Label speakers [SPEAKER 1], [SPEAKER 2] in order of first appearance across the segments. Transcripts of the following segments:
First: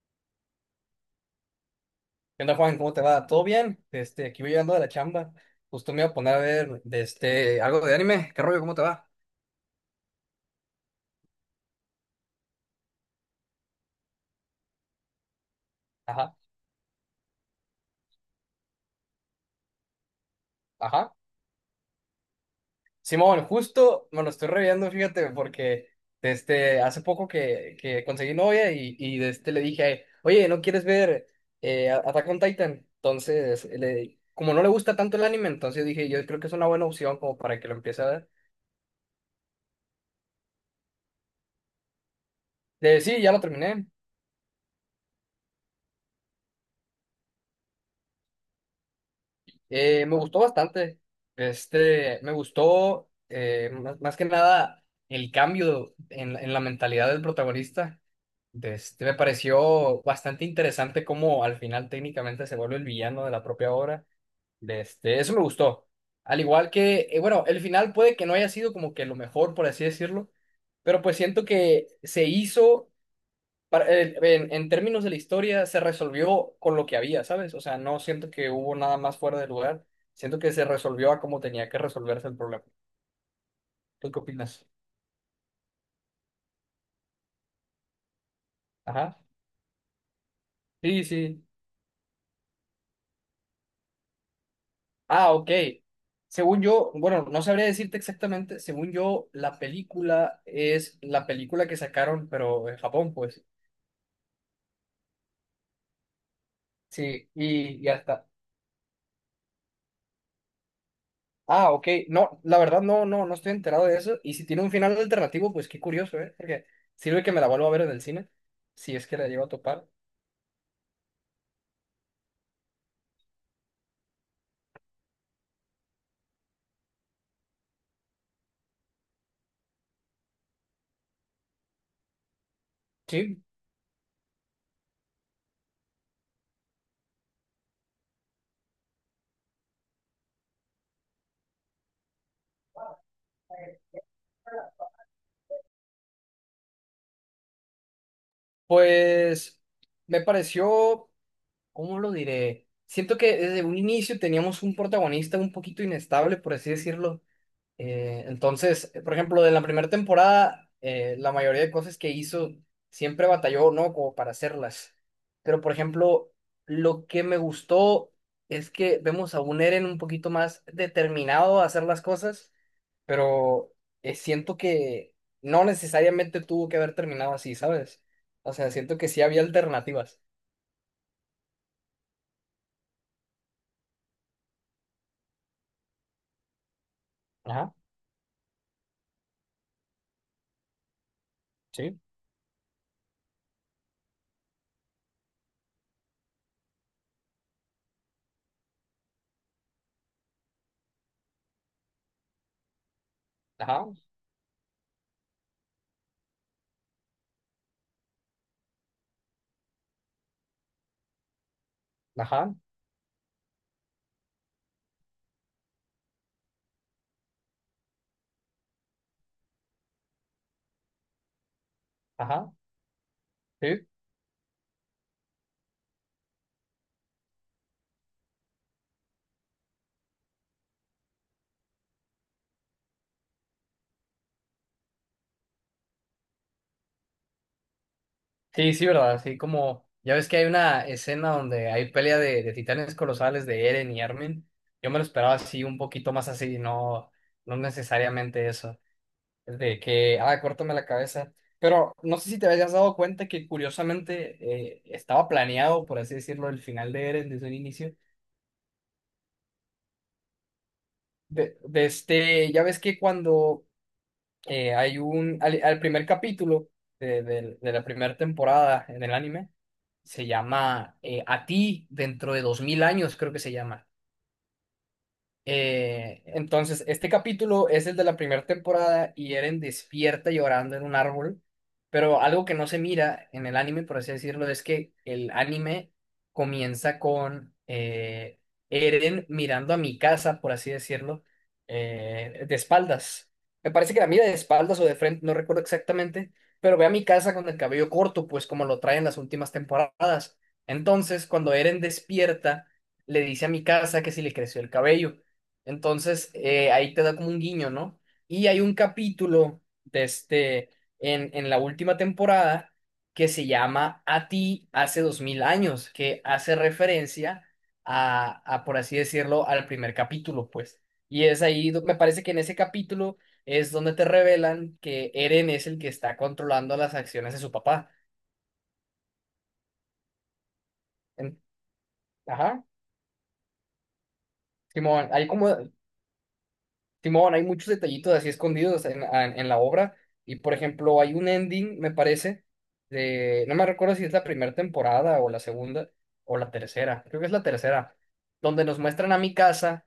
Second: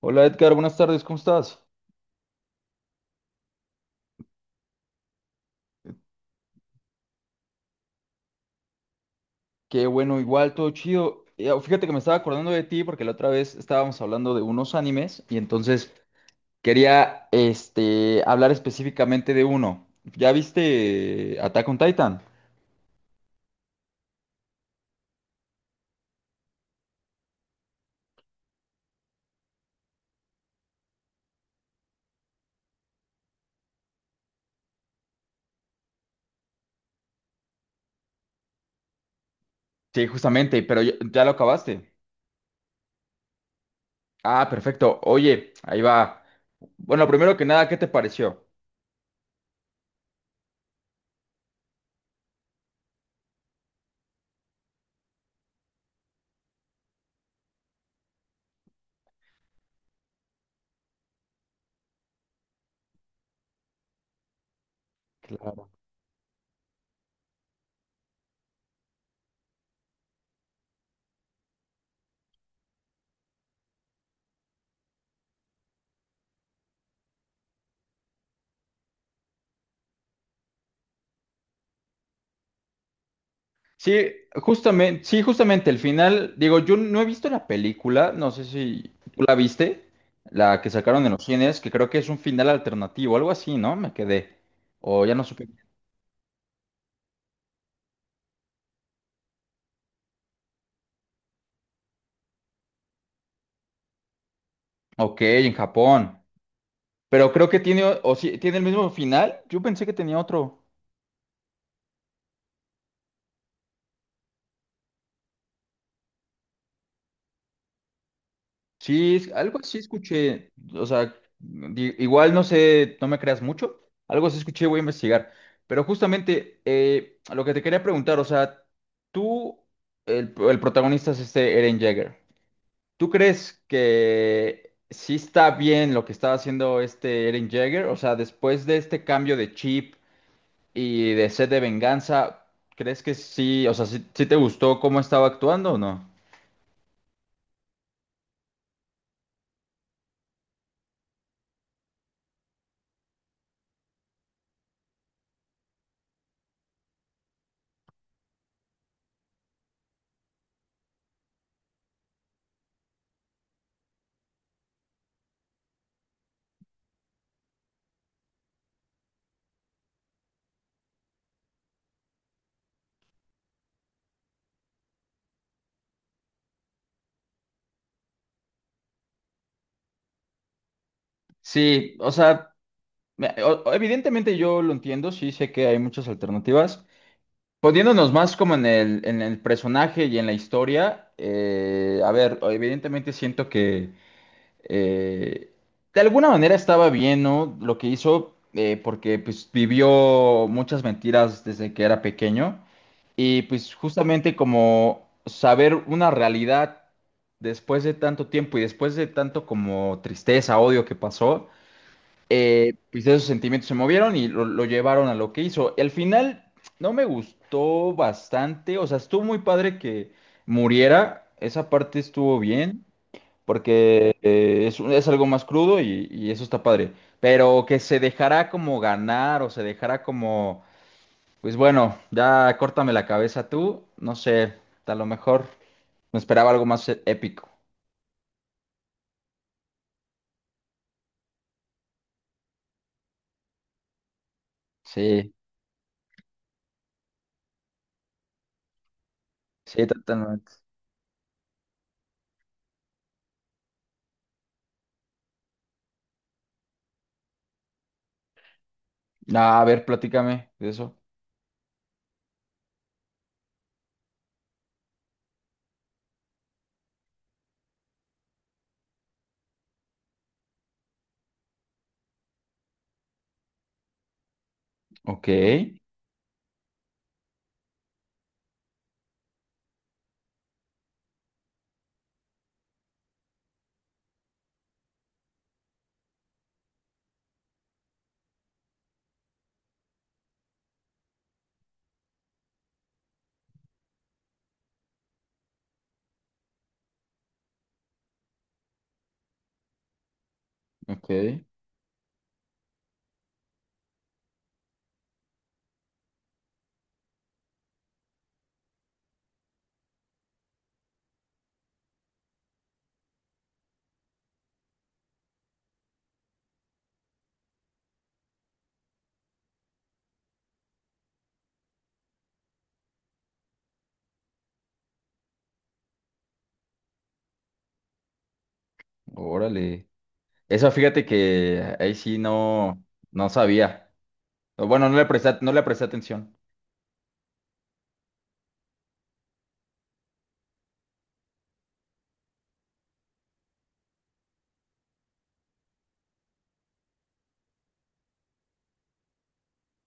[SPEAKER 1] Hola Edgar, buenas tardes, ¿cómo estás?
[SPEAKER 2] ¿Qué onda, Juan? ¿Cómo te va? ¿Todo bien? Aquí voy llegando de la chamba. Justo me iba a poner a ver algo de anime. ¿Qué rollo? ¿Cómo te va?
[SPEAKER 1] Qué bueno, igual, todo chido. Oh, Fíjate que me estaba acordando de ti porque la otra vez estábamos hablando de unos animes y entonces
[SPEAKER 2] Ajá,
[SPEAKER 1] quería hablar específicamente de uno. ¿Ya
[SPEAKER 2] ajá.
[SPEAKER 1] viste Attack on Titan?
[SPEAKER 2] Simón, justo me lo estoy reviendo, fíjate, porque hace poco que conseguí novia y le dije, oye, ¿no quieres ver Attack on Titan? Entonces, como no le gusta tanto el anime, entonces dije, yo creo que es una buena opción como para que lo empiece a ver.
[SPEAKER 1] Sí, justamente, pero ya lo acabaste.
[SPEAKER 2] Sí, ya lo terminé.
[SPEAKER 1] Ah, perfecto. Oye, ahí va. Bueno, primero que nada, ¿qué te pareció?
[SPEAKER 2] Me gustó bastante. Me gustó más, más que nada el cambio en la mentalidad del protagonista. Me pareció bastante interesante cómo al final técnicamente se vuelve el villano de la propia obra. Eso me
[SPEAKER 1] Claro.
[SPEAKER 2] gustó. Al igual que, bueno, el final puede que no haya sido como que lo mejor, por así decirlo, pero pues siento que se hizo en términos de la historia, se resolvió con lo que había, ¿sabes? O sea, no siento que hubo nada más fuera de lugar. Siento que se resolvió a como tenía que resolverse el problema. ¿Tú
[SPEAKER 1] Sí,
[SPEAKER 2] qué opinas?
[SPEAKER 1] sí, justamente el final, digo, yo no he visto la película, no sé si
[SPEAKER 2] Ajá.
[SPEAKER 1] tú la viste, la que sacaron
[SPEAKER 2] Sí,
[SPEAKER 1] en los
[SPEAKER 2] sí.
[SPEAKER 1] cines, que creo que es un final alternativo, algo así, ¿no? Me quedé. O ya no
[SPEAKER 2] Ah,
[SPEAKER 1] supe.
[SPEAKER 2] ok. Según yo, bueno, no sabría decirte exactamente. Según yo, la película es la película que sacaron, pero en Japón, pues.
[SPEAKER 1] Ok, en Japón.
[SPEAKER 2] Sí,
[SPEAKER 1] Pero
[SPEAKER 2] y,
[SPEAKER 1] creo que
[SPEAKER 2] y
[SPEAKER 1] tiene,
[SPEAKER 2] ya
[SPEAKER 1] o
[SPEAKER 2] está.
[SPEAKER 1] sí, tiene el mismo final. Yo pensé que tenía otro.
[SPEAKER 2] Ah, ok. No, la verdad no estoy enterado de eso. Y si tiene un final alternativo, pues qué curioso, ¿eh? Porque sirve que me la vuelva a ver en el cine, si es
[SPEAKER 1] Sí,
[SPEAKER 2] que la llevo a
[SPEAKER 1] algo así
[SPEAKER 2] topar.
[SPEAKER 1] escuché, o sea, igual no sé, no me creas mucho, algo así escuché, voy a investigar, pero justamente lo que te quería preguntar, o sea, tú, el protagonista es este Eren Jaeger. ¿Tú
[SPEAKER 2] Sí,
[SPEAKER 1] crees que sí está bien lo que estaba haciendo este Eren Jaeger? O sea, después de este cambio de chip y de sed de venganza, ¿crees que sí, o sea, sí te gustó cómo estaba actuando o no?
[SPEAKER 2] pues me pareció, ¿cómo lo diré? Siento que desde un inicio teníamos un protagonista un poquito inestable, por así decirlo. Entonces, por ejemplo, de la primera temporada, la mayoría de cosas que hizo siempre batalló, ¿no? Como para hacerlas. Pero, por ejemplo, lo que me gustó es que vemos a un Eren un poquito más determinado a hacer las cosas, pero siento que no necesariamente tuvo que haber terminado así, ¿sabes? O sea, siento que sí había alternativas.
[SPEAKER 1] Sí, o sea... Evidentemente yo lo entiendo, sí sé que hay muchas alternativas.
[SPEAKER 2] Ajá,
[SPEAKER 1] Poniéndonos más como en el personaje y en la historia,
[SPEAKER 2] sí,
[SPEAKER 1] a ver, evidentemente siento que eh, de alguna manera estaba bien, ¿no? Lo que hizo, porque pues vivió muchas mentiras desde que era pequeño. Y pues
[SPEAKER 2] ajá,
[SPEAKER 1] justamente como saber una realidad después de tanto tiempo y después de tanto como tristeza, odio que pasó,
[SPEAKER 2] ajá,
[SPEAKER 1] pues esos sentimientos se movieron y lo llevaron a lo que hizo. El final no me gustó bastante, o sea, estuvo muy padre que muriera, esa parte estuvo
[SPEAKER 2] ajá,
[SPEAKER 1] bien,
[SPEAKER 2] sí.
[SPEAKER 1] porque es, es algo más crudo y eso está padre, pero que se dejará como ganar o se dejará como, pues bueno, ya córtame la cabeza tú, no sé, a lo mejor me esperaba algo más épico.
[SPEAKER 2] Sí, sí, verdad, así como, ya ves que hay una escena donde hay pelea de titanes colosales de Eren y Armin, yo me lo
[SPEAKER 1] Sí,
[SPEAKER 2] esperaba así un poquito más así, no, no necesariamente eso, es de
[SPEAKER 1] sí,
[SPEAKER 2] que, ah,
[SPEAKER 1] totalmente.
[SPEAKER 2] córtame la cabeza, pero no sé si te habías dado cuenta que curiosamente estaba planeado, por así decirlo, el final de Eren desde un inicio,
[SPEAKER 1] No, a ver, platícame de eso.
[SPEAKER 2] ya ves que cuando al primer capítulo de la primera temporada en el anime, se llama A ti dentro de 2000 años, creo que se llama.
[SPEAKER 1] Ok.
[SPEAKER 2] Entonces, este capítulo es el de la primera temporada y Eren despierta llorando en un árbol, pero algo que no se mira en el anime, por así decirlo, es que el anime comienza con Eren mirando a mi casa, por así decirlo, de espaldas. Me parece que la mira de espaldas o de frente, no recuerdo exactamente, pero ve a mi casa con el cabello corto, pues como lo trae en las últimas temporadas.
[SPEAKER 1] Ok,
[SPEAKER 2] Entonces, cuando Eren despierta, le dice a mi casa que si le creció el cabello. Entonces, ahí te da como un guiño, ¿no? Y hay un capítulo en la última temporada que se llama A ti hace 2000 años, que hace referencia a, por así decirlo, al primer capítulo, pues. Y es ahí, me parece que en ese capítulo es donde te revelan que Eren es el que está controlando las acciones de su papá.
[SPEAKER 1] órale. Eso fíjate
[SPEAKER 2] En-
[SPEAKER 1] que ahí sí
[SPEAKER 2] ajá,
[SPEAKER 1] no, no sabía. O bueno, no le
[SPEAKER 2] Simón, hay
[SPEAKER 1] presté,
[SPEAKER 2] como,
[SPEAKER 1] no le presté atención.
[SPEAKER 2] Simón, hay muchos detallitos así escondidos en la obra. Y por ejemplo, hay un ending, me parece, de. No me recuerdo si es la primera temporada o la segunda o la tercera. Creo que es la tercera. Donde nos muestran a mi casa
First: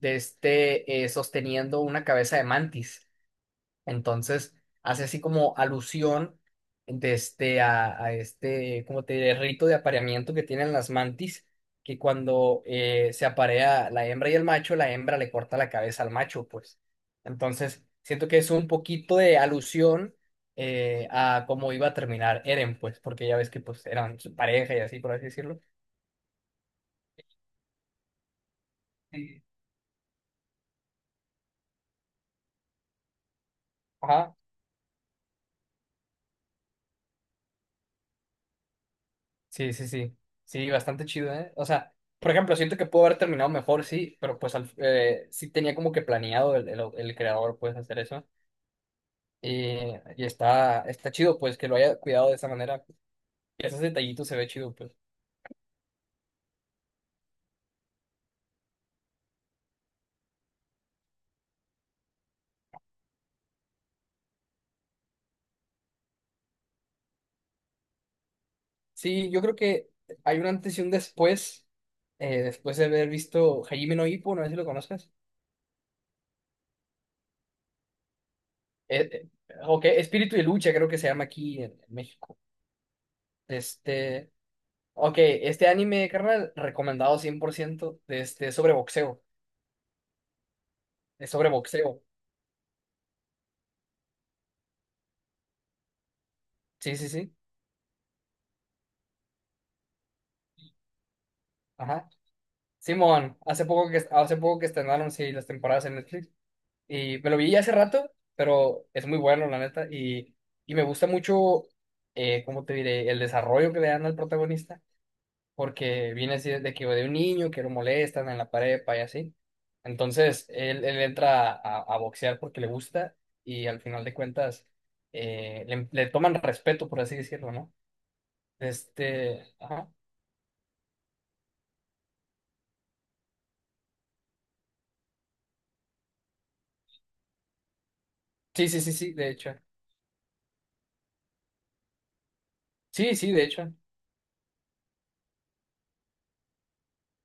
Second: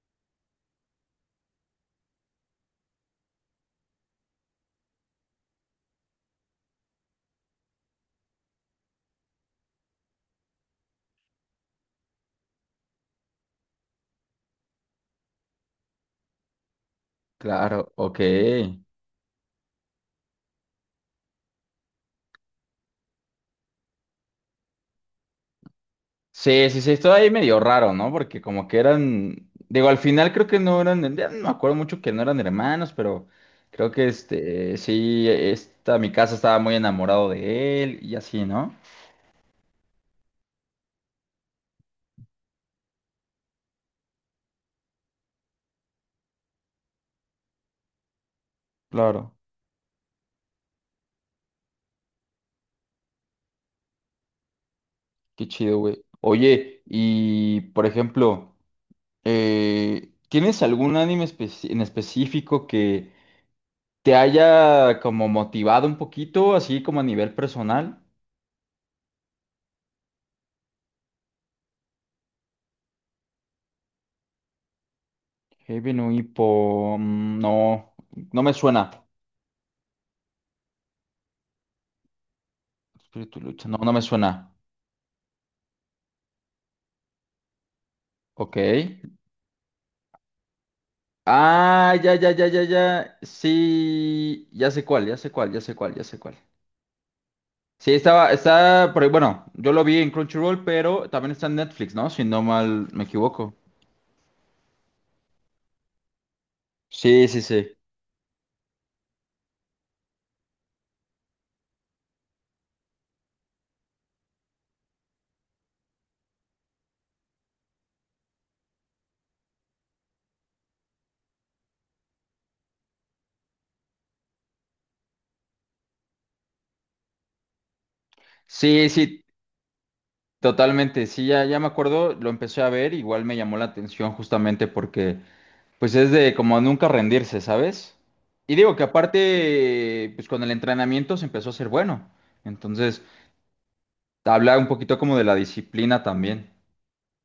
[SPEAKER 2] sosteniendo una cabeza de mantis. Entonces, hace así como alusión de este, a este, como te diré, rito de apareamiento que tienen las mantis, que cuando se aparea la hembra y el macho, la hembra le corta la cabeza al macho, pues. Entonces,
[SPEAKER 1] Claro, ok.
[SPEAKER 2] siento que es un poquito de alusión a cómo iba a terminar Eren, pues, porque ya ves que pues eran su pareja y así, por así decirlo.
[SPEAKER 1] Sí, sí, sí, esto ahí medio raro, ¿no? Porque como que eran,
[SPEAKER 2] Sí.
[SPEAKER 1] digo, al final creo que no eran, ya no me acuerdo mucho que no eran hermanos, pero creo que
[SPEAKER 2] Ajá.
[SPEAKER 1] sí, esta, mi casa estaba muy enamorado de él y así, ¿no?
[SPEAKER 2] Sí, sí, sí. Sí, bastante chido, ¿eh? O sea, por ejemplo, siento que pudo haber terminado mejor, sí, pero pues sí tenía como que planeado el creador, pues, hacer eso.
[SPEAKER 1] Claro,
[SPEAKER 2] Y, y está, está chido, pues, que lo haya cuidado de esa manera. Y esos detallitos se ve chido, pues.
[SPEAKER 1] qué chido, güey. Oye, y por ejemplo... ¿tienes algún anime en específico que te haya como motivado un poquito, así como a nivel personal?
[SPEAKER 2] Sí, yo creo que hay un antes y un después, después de haber visto Hajime no Ippo, no sé si lo conoces.
[SPEAKER 1] Heavy no Hippo, mm, no, no me suena.
[SPEAKER 2] Eh, eh, ok, Espíritu de Lucha creo que se llama aquí en México.
[SPEAKER 1] Espíritu lucha, no, no me
[SPEAKER 2] Este...
[SPEAKER 1] suena.
[SPEAKER 2] Ok, este anime, carnal, recomendado 100%
[SPEAKER 1] Ok.
[SPEAKER 2] sobre boxeo. Es sobre
[SPEAKER 1] Ah,
[SPEAKER 2] boxeo.
[SPEAKER 1] ya, ya, ya, ya, ya. Sí, ya sé cuál, ya sé cuál, ya sé cuál, ya sé cuál.
[SPEAKER 2] Sí, sí, sí.
[SPEAKER 1] Sí, estaba, está por ahí, bueno, yo lo vi en Crunchyroll, pero también está en Netflix, ¿no?
[SPEAKER 2] Ajá.
[SPEAKER 1] Si no mal me
[SPEAKER 2] Simón,
[SPEAKER 1] equivoco.
[SPEAKER 2] hace poco que estrenaron sí las temporadas en Netflix y
[SPEAKER 1] Sí,
[SPEAKER 2] me lo
[SPEAKER 1] sí,
[SPEAKER 2] vi hace
[SPEAKER 1] sí.
[SPEAKER 2] rato, pero es muy bueno la neta y me gusta mucho ¿cómo te diré? El desarrollo que le dan al protagonista porque viene así de que de un niño que lo molestan en la prepa y así. Entonces, él entra a boxear porque le gusta y al final de cuentas le toman respeto, por así decirlo, ¿no?
[SPEAKER 1] Sí, sí,
[SPEAKER 2] Este, ajá.
[SPEAKER 1] totalmente, sí, ya me acuerdo, lo empecé a ver, igual me llamó la atención justamente porque pues es de como nunca rendirse, ¿sabes? Y
[SPEAKER 2] Sí,
[SPEAKER 1] digo
[SPEAKER 2] sí,
[SPEAKER 1] que
[SPEAKER 2] sí, sí, de hecho.
[SPEAKER 1] aparte, pues con el entrenamiento se empezó a ser bueno, entonces
[SPEAKER 2] Sí, sí, de hecho.
[SPEAKER 1] habla un poquito como de la disciplina también.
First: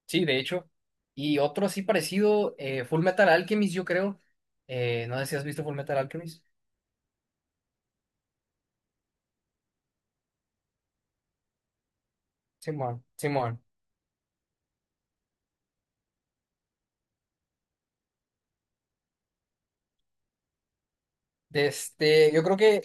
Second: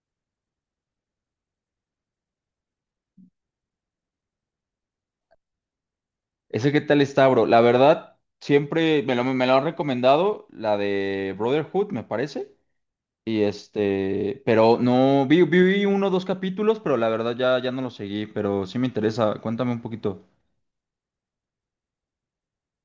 [SPEAKER 2] Sí, de hecho. Y otro así parecido, Full Metal Alchemist, yo creo. No sé si has visto Full Metal Alchemist.
[SPEAKER 1] Ese qué tal está, bro, la verdad, siempre me lo han recomendado, la de Brotherhood, me parece,
[SPEAKER 2] Simón,
[SPEAKER 1] y
[SPEAKER 2] Simón.
[SPEAKER 1] pero no, vi uno o dos capítulos, pero la verdad ya, ya no lo seguí, pero sí me interesa, cuéntame un poquito.
[SPEAKER 2] Yo creo que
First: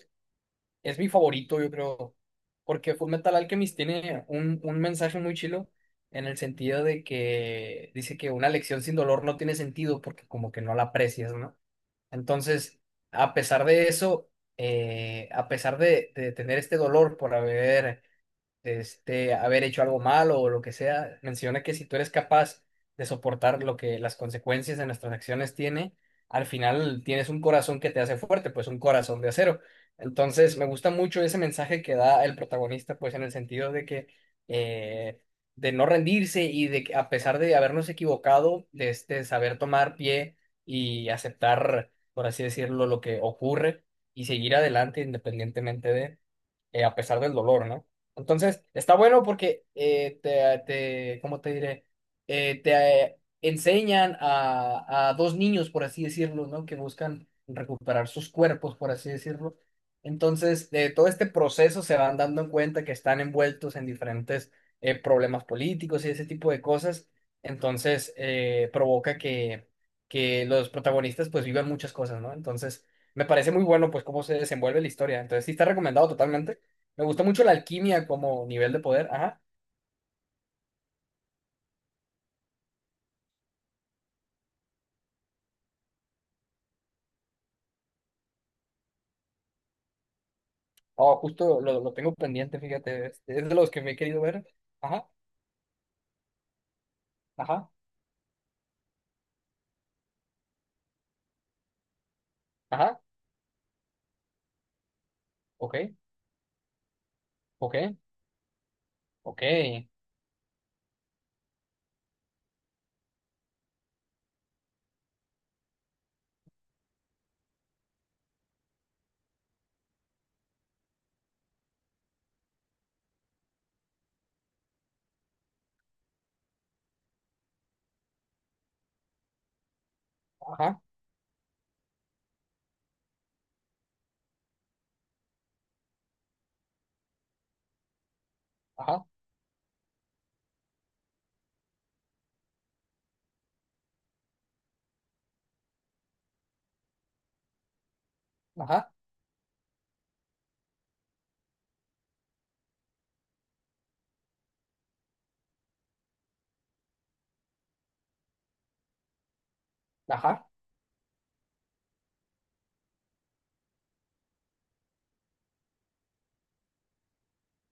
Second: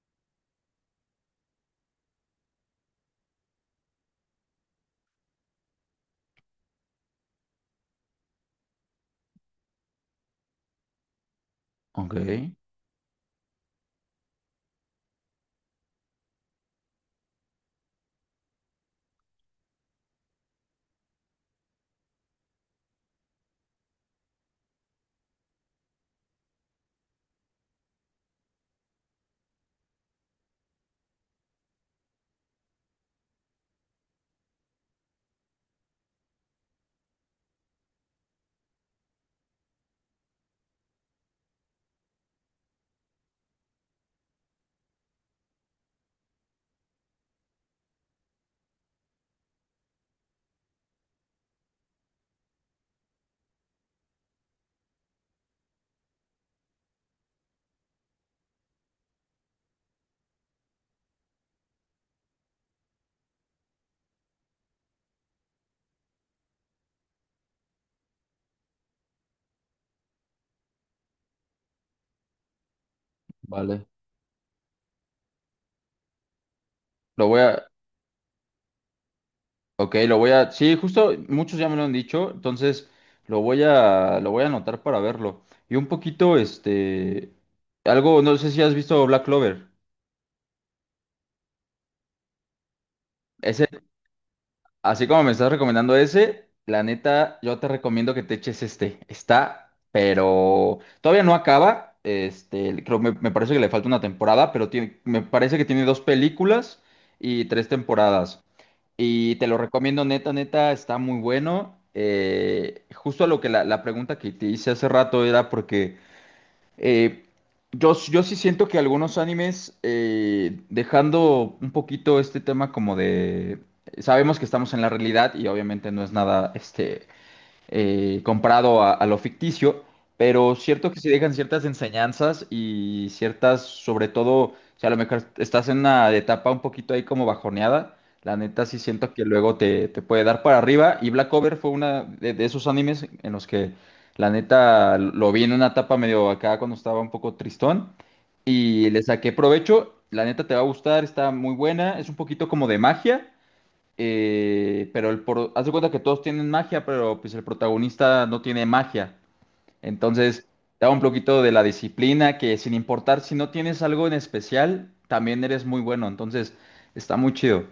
[SPEAKER 2] es mi favorito, yo creo. Porque Full Metal Alchemist tiene un mensaje muy chilo en el sentido de que dice que una lección sin dolor no tiene sentido porque como que no la aprecias, ¿no?
[SPEAKER 1] Ok.
[SPEAKER 2] Entonces, a pesar de eso, a pesar de tener este dolor por haber haber hecho algo malo o lo que sea, menciona que si tú eres capaz de soportar lo que las consecuencias de nuestras acciones tiene, al final tienes un corazón que te hace fuerte, pues un corazón de acero. Entonces, me gusta mucho ese mensaje que da el protagonista, pues en el sentido de que eh, de no rendirse y de que a pesar de habernos equivocado, de este saber tomar pie y aceptar, por así decirlo, lo que ocurre y seguir adelante independientemente de, a pesar del dolor, ¿no? Entonces, está bueno porque ¿cómo te diré? Te enseñan a dos niños, por así decirlo, ¿no? Que buscan recuperar sus cuerpos, por así decirlo. Entonces, de todo este proceso se van dando en cuenta que están envueltos en diferentes problemas políticos y ese tipo de cosas. Entonces, provoca que los protagonistas pues vivan muchas cosas, ¿no? Entonces, me parece muy
[SPEAKER 1] Vale.
[SPEAKER 2] bueno pues cómo se desenvuelve la historia. Entonces, sí está recomendado totalmente. Me gusta
[SPEAKER 1] Lo voy
[SPEAKER 2] mucho la
[SPEAKER 1] a,
[SPEAKER 2] alquimia como nivel de poder. Ajá.
[SPEAKER 1] ok, lo voy a, sí, justo muchos ya me lo han dicho, entonces lo voy a anotar para verlo. Y un poquito, algo, no sé si has visto Black Clover.
[SPEAKER 2] Oh, justo lo tengo pendiente, fíjate. Es de
[SPEAKER 1] Ese,
[SPEAKER 2] los que me he querido ver.
[SPEAKER 1] así
[SPEAKER 2] Ajá,
[SPEAKER 1] como me estás recomendando ese, la neta, yo te
[SPEAKER 2] ajá,
[SPEAKER 1] recomiendo que te eches este. Está, pero todavía no acaba. Creo,
[SPEAKER 2] ajá.
[SPEAKER 1] me parece que le falta una temporada, pero tiene, me parece que
[SPEAKER 2] Ok,
[SPEAKER 1] tiene dos películas y tres
[SPEAKER 2] ok,
[SPEAKER 1] temporadas. Y
[SPEAKER 2] ok.
[SPEAKER 1] te lo recomiendo, neta, neta, está muy bueno. Justo a lo que la pregunta que te hice hace rato era porque eh, yo, yo sí siento que algunos animes, dejando un poquito este tema como de... Sabemos que estamos en la realidad y obviamente no es nada, comparado a lo ficticio, pero
[SPEAKER 2] Ajá,
[SPEAKER 1] cierto que sí dejan ciertas enseñanzas y ciertas, sobre todo, o sea, a lo mejor estás en una etapa un poquito ahí como bajoneada, la neta sí
[SPEAKER 2] ajá,
[SPEAKER 1] siento que luego te puede dar para arriba y Black Clover fue una de esos animes en los que la neta lo vi en una etapa medio acá cuando estaba un poco tristón y
[SPEAKER 2] ajá,
[SPEAKER 1] le saqué provecho, la neta te va a gustar, está muy buena, es un poquito como de magia. Pero el por... haz de cuenta que todos tienen magia, pero pues el protagonista no tiene magia. Entonces,
[SPEAKER 2] ajá.
[SPEAKER 1] da un poquito de la disciplina que sin importar si no tienes algo en especial, también eres muy bueno. Entonces, está muy chido.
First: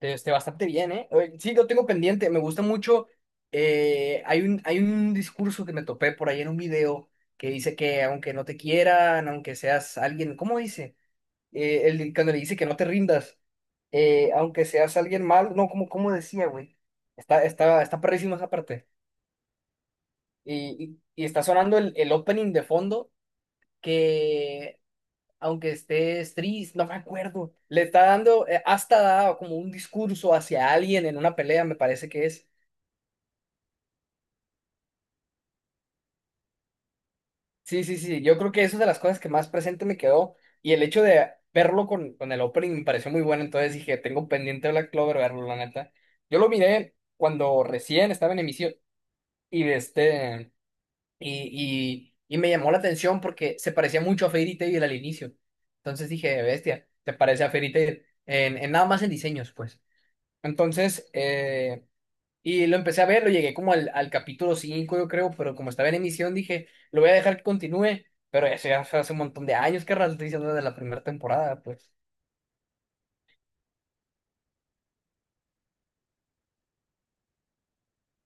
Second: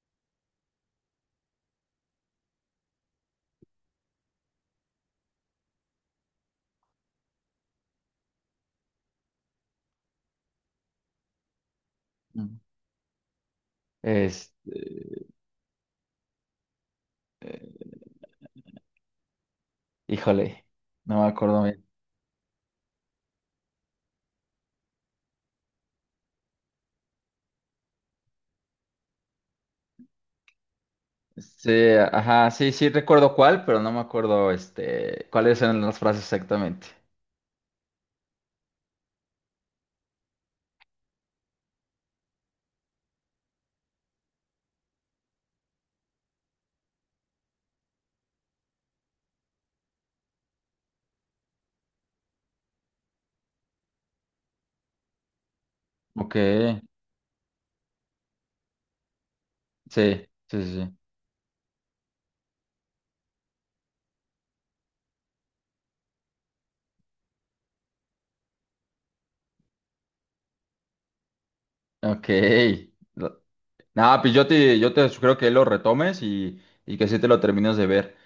[SPEAKER 2] Este, bastante bien, ¿eh? Oye, sí, lo tengo pendiente. Me gusta mucho. Hay un discurso que me topé por ahí en un video que dice que aunque no te quieran, aunque seas alguien, ¿cómo dice? Cuando le dice
[SPEAKER 1] Mm.
[SPEAKER 2] que no te rindas,
[SPEAKER 1] Es,
[SPEAKER 2] aunque seas alguien mal, no, como, como decía, güey. Está, está, está perrísima esa parte.
[SPEAKER 1] híjole,
[SPEAKER 2] Y,
[SPEAKER 1] no
[SPEAKER 2] y, y
[SPEAKER 1] me
[SPEAKER 2] está
[SPEAKER 1] acuerdo
[SPEAKER 2] sonando
[SPEAKER 1] bien.
[SPEAKER 2] el opening de fondo que, aunque estés triste, no me acuerdo, le está dando, hasta da como un discurso hacia alguien en una pelea,
[SPEAKER 1] Sí,
[SPEAKER 2] me parece que es.
[SPEAKER 1] ajá, sí, sí recuerdo cuál, pero no me acuerdo cuáles eran las frases exactamente.
[SPEAKER 2] Sí, sí, sí, yo creo que eso es de las cosas que más presente me quedó y el hecho de verlo con el opening me pareció muy bueno, entonces dije, tengo pendiente Black Clover verlo, la neta. Yo lo miré cuando recién estaba en emisión y de este y y me llamó la atención porque se parecía mucho a Fairy Tail al inicio. Entonces
[SPEAKER 1] Ok,
[SPEAKER 2] dije, bestia, te parece a Fairy Tail en nada más en diseños, pues.
[SPEAKER 1] sí, sí, sí. Sí.
[SPEAKER 2] Entonces, y lo empecé a ver, lo llegué como al capítulo 5 yo creo, pero como estaba en emisión, dije, lo voy a dejar que continúe, pero eso ya fue hace un montón de años, que estoy diciendo de la primera temporada, pues.
[SPEAKER 1] Ok. Nada, pues yo te sugiero que lo retomes y que sí te lo termines de ver.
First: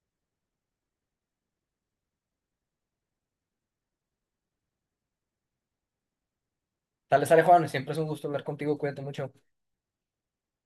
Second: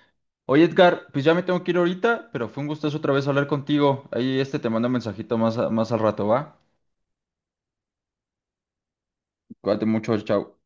[SPEAKER 1] Oye, Edgar, pues ya me tengo que ir ahorita, pero fue un gustazo otra vez hablar contigo. Ahí este te mando un mensajito más, más al rato, ¿va?
[SPEAKER 2] Tal vez, Alejandro, siempre es un gusto hablar contigo, cuídate mucho.
[SPEAKER 1] Cuídate mucho, chao.